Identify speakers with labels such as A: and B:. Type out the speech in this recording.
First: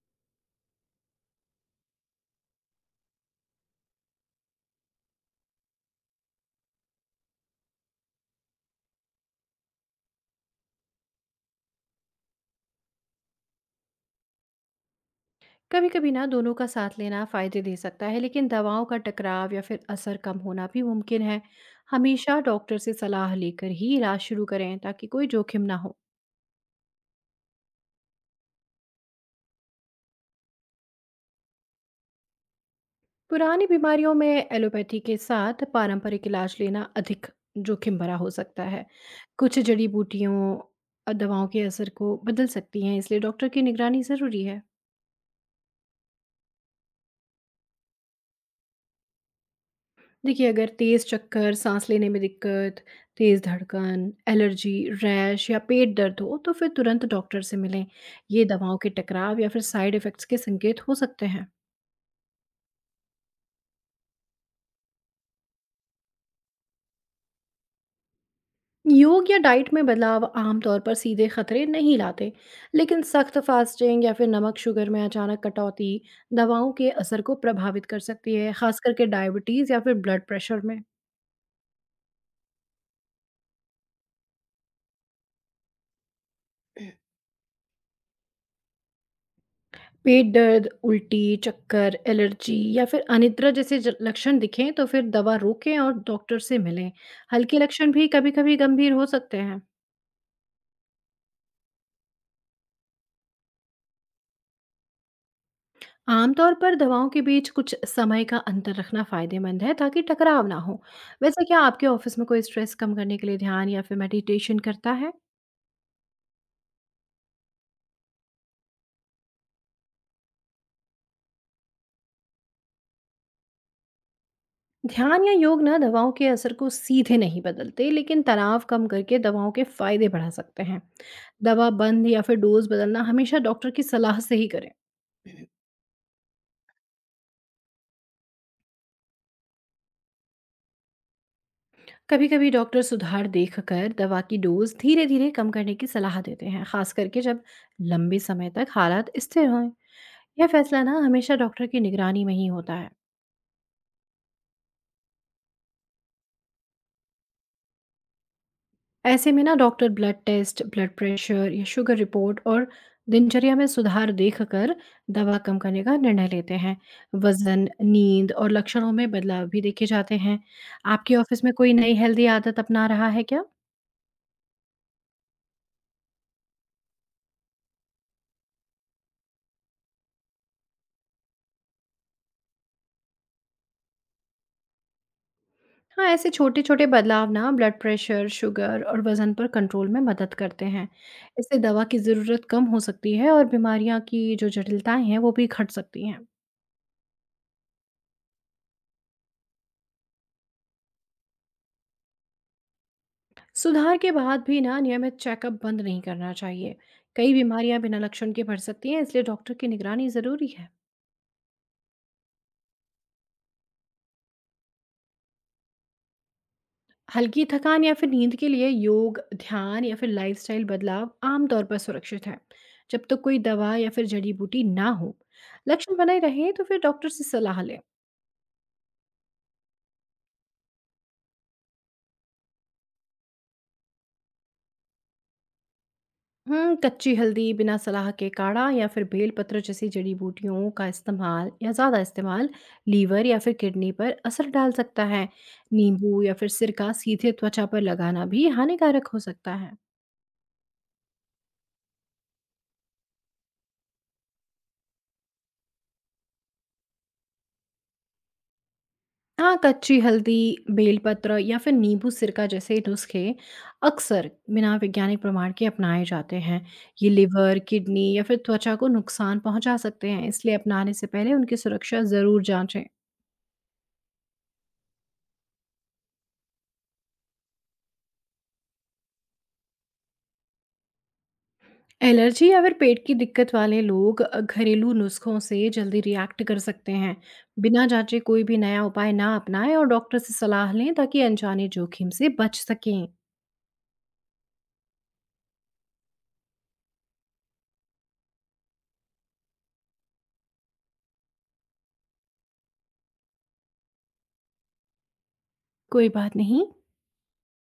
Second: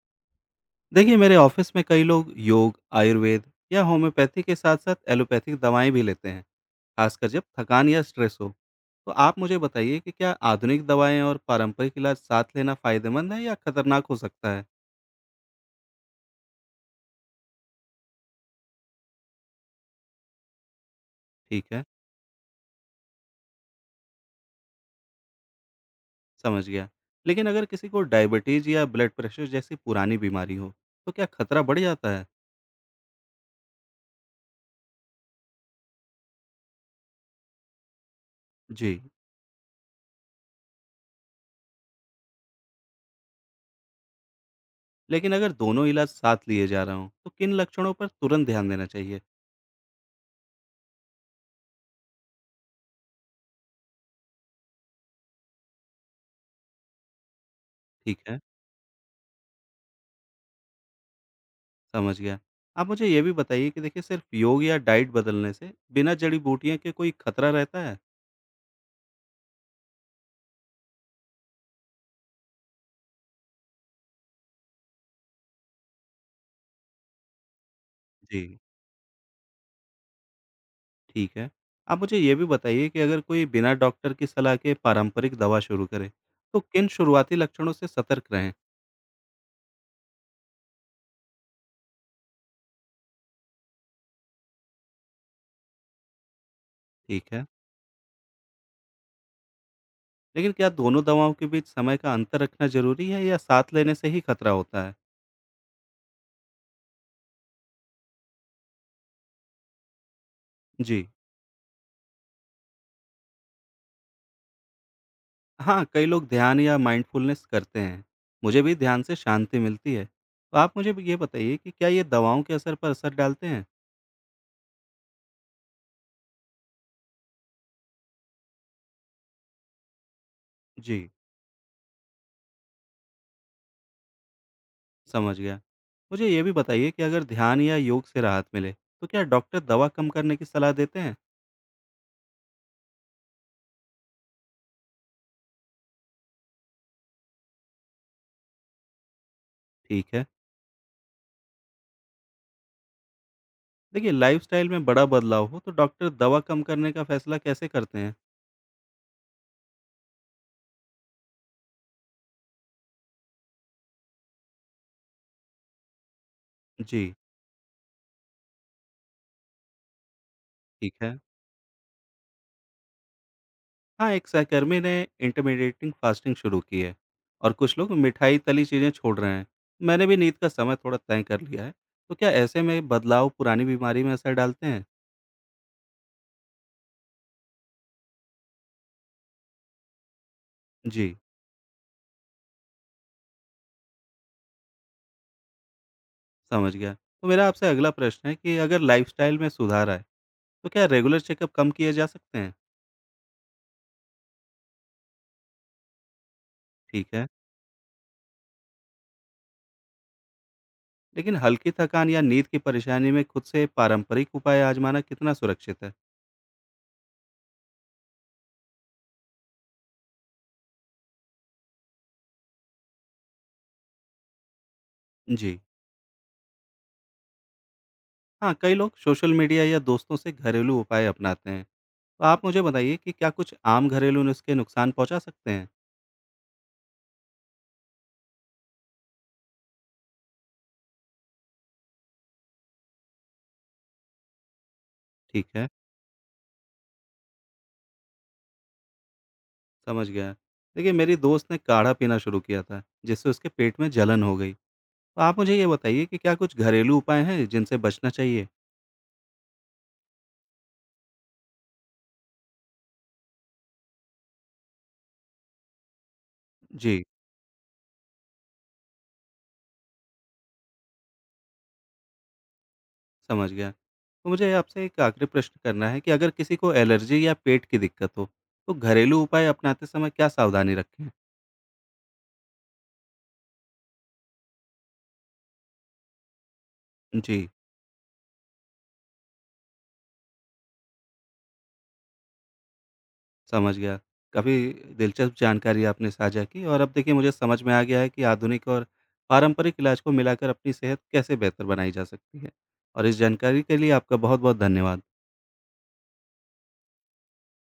A: देखिए, मेरे ऑफिस में कई लोग योग, आयुर्वेद या होम्योपैथी के साथ साथ एलोपैथिक दवाएं भी लेते हैं, खासकर जब थकान या स्ट्रेस हो। तो आप मुझे बताइए कि क्या आधुनिक दवाएं और पारंपरिक इलाज साथ लेना फायदेमंद है या खतरनाक हो सकता है।
B: कभी-कभी ना दोनों का साथ लेना फायदे दे सकता है, लेकिन दवाओं का टकराव या फिर असर कम होना भी मुमकिन है।
A: ठीक है।
B: हमेशा डॉक्टर से सलाह लेकर ही इलाज शुरू करें ताकि कोई जोखिम ना हो।
A: समझ गया। लेकिन अगर किसी को डायबिटीज या ब्लड प्रेशर जैसी पुरानी बीमारी हो, तो क्या खतरा बढ़ जाता है।
B: पुरानी बीमारियों में एलोपैथी के साथ पारंपरिक इलाज लेना अधिक जोखिम भरा हो सकता है।
A: जी।
B: कुछ जड़ी बूटियों और दवाओं के असर को बदल सकती हैं, इसलिए डॉक्टर की निगरानी ज़रूरी है।
A: लेकिन अगर दोनों इलाज साथ लिए जा रहा हूँ, तो किन लक्षणों पर तुरंत ध्यान देना चाहिए।
B: देखिए, अगर तेज़ चक्कर, साँस लेने में दिक्कत, तेज़ धड़कन, एलर्जी, रैश या पेट दर्द हो, तो फिर तुरंत डॉक्टर से मिलें।
A: ठीक है।
B: ये दवाओं के टकराव या फिर साइड इफ़ेक्ट्स के संकेत हो सकते हैं।
A: समझ गया। आप मुझे ये भी बताइए कि देखिए, सिर्फ़ योग या डाइट बदलने से बिना जड़ी-बूटियों के कोई खतरा रहता है?
B: योग या डाइट में बदलाव आमतौर पर सीधे खतरे नहीं लाते, लेकिन सख्त फास्टिंग या फिर नमक शुगर में अचानक कटौती दवाओं के असर को प्रभावित कर सकती
A: जी।
B: है, खास करके डायबिटीज़ या फिर ब्लड प्रेशर में।
A: ठीक है। आप मुझे ये भी बताइए कि अगर कोई बिना डॉक्टर की सलाह के पारंपरिक दवा शुरू करे, तो किन शुरुआती लक्षणों से सतर्क रहें?
B: पेट दर्द, उल्टी, चक्कर, एलर्जी या फिर अनिद्रा जैसे लक्षण दिखें तो फिर दवा रोकें और डॉक्टर से मिलें।
A: ठीक है।
B: हल्के लक्षण भी कभी-कभी गंभीर हो सकते हैं।
A: लेकिन क्या दोनों दवाओं के बीच समय का अंतर रखना ज़रूरी है या साथ लेने से ही खतरा होता है?
B: आमतौर पर दवाओं के बीच कुछ समय का अंतर रखना फायदेमंद है ताकि टकराव ना हो।
A: जी।
B: वैसे क्या आपके ऑफिस में कोई स्ट्रेस कम करने के लिए ध्यान या फिर मेडिटेशन करता है?
A: हाँ, कई लोग ध्यान या माइंडफुलनेस करते हैं। मुझे भी ध्यान से शांति मिलती है। तो आप मुझे ये बताइए कि क्या ये दवाओं के असर पर असर डालते हैं?
B: ध्यान या योग ना दवाओं के असर को सीधे नहीं बदलते, लेकिन तनाव कम करके दवाओं के फायदे बढ़ा सकते हैं।
A: जी।
B: दवा बंद या फिर डोज बदलना हमेशा डॉक्टर की सलाह से ही करें।
A: समझ गया। मुझे ये भी बताइए कि अगर ध्यान या योग से राहत मिले, तो क्या डॉक्टर दवा कम करने की सलाह देते हैं?
B: कभी-कभी डॉक्टर सुधार देखकर दवा की डोज धीरे-धीरे कम करने की सलाह देते हैं, खास करके जब लंबे समय तक हालात स्थिर हों।
A: ठीक है।
B: यह फैसला ना हमेशा डॉक्टर की निगरानी में ही होता है।
A: देखिए, लाइफ़स्टाइल में बड़ा बदलाव हो तो डॉक्टर दवा कम करने का फैसला कैसे करते हैं?
B: ऐसे में ना doctor blood test, blood pressure या शुगर रिपोर्ट और दिनचर्या में सुधार देखकर दवा कम करने का निर्णय लेते हैं।
A: जी।
B: वज़न, नींद और लक्षणों में बदलाव भी देखे जाते हैं।
A: ठीक
B: आपके
A: है।
B: ऑफिस में कोई नई हेल्दी आदत अपना रहा है क्या?
A: हाँ, एक सहकर्मी ने इंटरमिटेंट फास्टिंग शुरू की है और कुछ लोग मिठाई, तली चीज़ें छोड़ रहे हैं। मैंने भी नींद का समय थोड़ा तय कर लिया है। तो क्या ऐसे में बदलाव पुरानी बीमारी में असर डालते हैं?
B: हाँ, ऐसे छोटे छोटे बदलाव ना ब्लड प्रेशर, शुगर और वज़न पर कंट्रोल में मदद करते हैं।
A: जी।
B: इससे दवा की ज़रूरत कम हो सकती है और बीमारियाँ की जो जटिलताएं हैं वो भी घट सकती हैं।
A: समझ गया। तो मेरा आपसे अगला प्रश्न है कि अगर लाइफ़स्टाइल में सुधार आए, तो क्या रेगुलर चेकअप कम किए जा सकते हैं?
B: सुधार के बाद भी ना नियमित चेकअप बंद नहीं करना चाहिए।
A: ठीक है।
B: कई बीमारियाँ बिना लक्षण के बढ़ सकती हैं, इसलिए डॉक्टर की निगरानी ज़रूरी है।
A: लेकिन हल्की थकान या नींद की परेशानी में खुद से पारंपरिक उपाय आजमाना कितना सुरक्षित है?
B: हल्की थकान या फिर नींद के लिए योग, ध्यान या फिर लाइफस्टाइल बदलाव आमतौर पर सुरक्षित है, जब तक कोई दवा या फिर जड़ी बूटी ना हो।
A: जी।
B: लक्षण बने रहे तो फिर डॉक्टर से सलाह लें।
A: हाँ, कई लोग सोशल मीडिया या दोस्तों से घरेलू उपाय अपनाते हैं। तो आप मुझे बताइए कि क्या कुछ आम घरेलू नुस्खे नुकसान पहुँचा सकते हैं?
B: हुँ, कच्ची हल्दी, बिना सलाह के काढ़ा या फिर बेलपत्र जैसी जड़ी-बूटियों का इस्तेमाल या ज़्यादा इस्तेमाल लीवर या फिर किडनी पर असर डाल सकता है।
A: ठीक है।
B: नींबू या फिर सिरका सीधे त्वचा पर लगाना भी हानिकारक हो सकता है।
A: समझ गया। देखिए, मेरी दोस्त ने काढ़ा पीना शुरू किया था, जिससे उसके पेट में जलन हो गई। तो आप मुझे ये बताइए कि क्या कुछ घरेलू उपाय हैं जिनसे बचना चाहिए?
B: हाँ, कच्ची हल्दी, बेलपत्र या फिर नींबू सिरका जैसे नुस्खे अक्सर बिना वैज्ञानिक प्रमाण के अपनाए जाते हैं।
A: जी।
B: ये लिवर, किडनी या फिर त्वचा को नुकसान पहुँचा सकते हैं, इसलिए अपनाने से पहले उनकी सुरक्षा ज़रूर जांचें।
A: समझ गया। तो मुझे आपसे एक आखिरी प्रश्न करना है कि अगर किसी को एलर्जी या पेट की दिक्कत हो, तो घरेलू उपाय अपनाते समय क्या सावधानी रखें?
B: एलर्जी या फिर पेट की दिक्कत वाले लोग घरेलू नुस्खों से जल्दी रिएक्ट कर सकते हैं।
A: जी।
B: बिना जांचे कोई भी नया उपाय ना अपनाएं और डॉक्टर से सलाह लें ताकि अनजाने जोखिम से बच सकें।
A: समझ गया। काफ़ी दिलचस्प जानकारी आपने साझा की और अब देखिए, मुझे समझ में आ गया है कि आधुनिक और पारंपरिक इलाज को मिलाकर अपनी सेहत कैसे बेहतर बनाई जा सकती है। और इस जानकारी के लिए आपका बहुत-बहुत धन्यवाद।
B: कोई बात नहीं।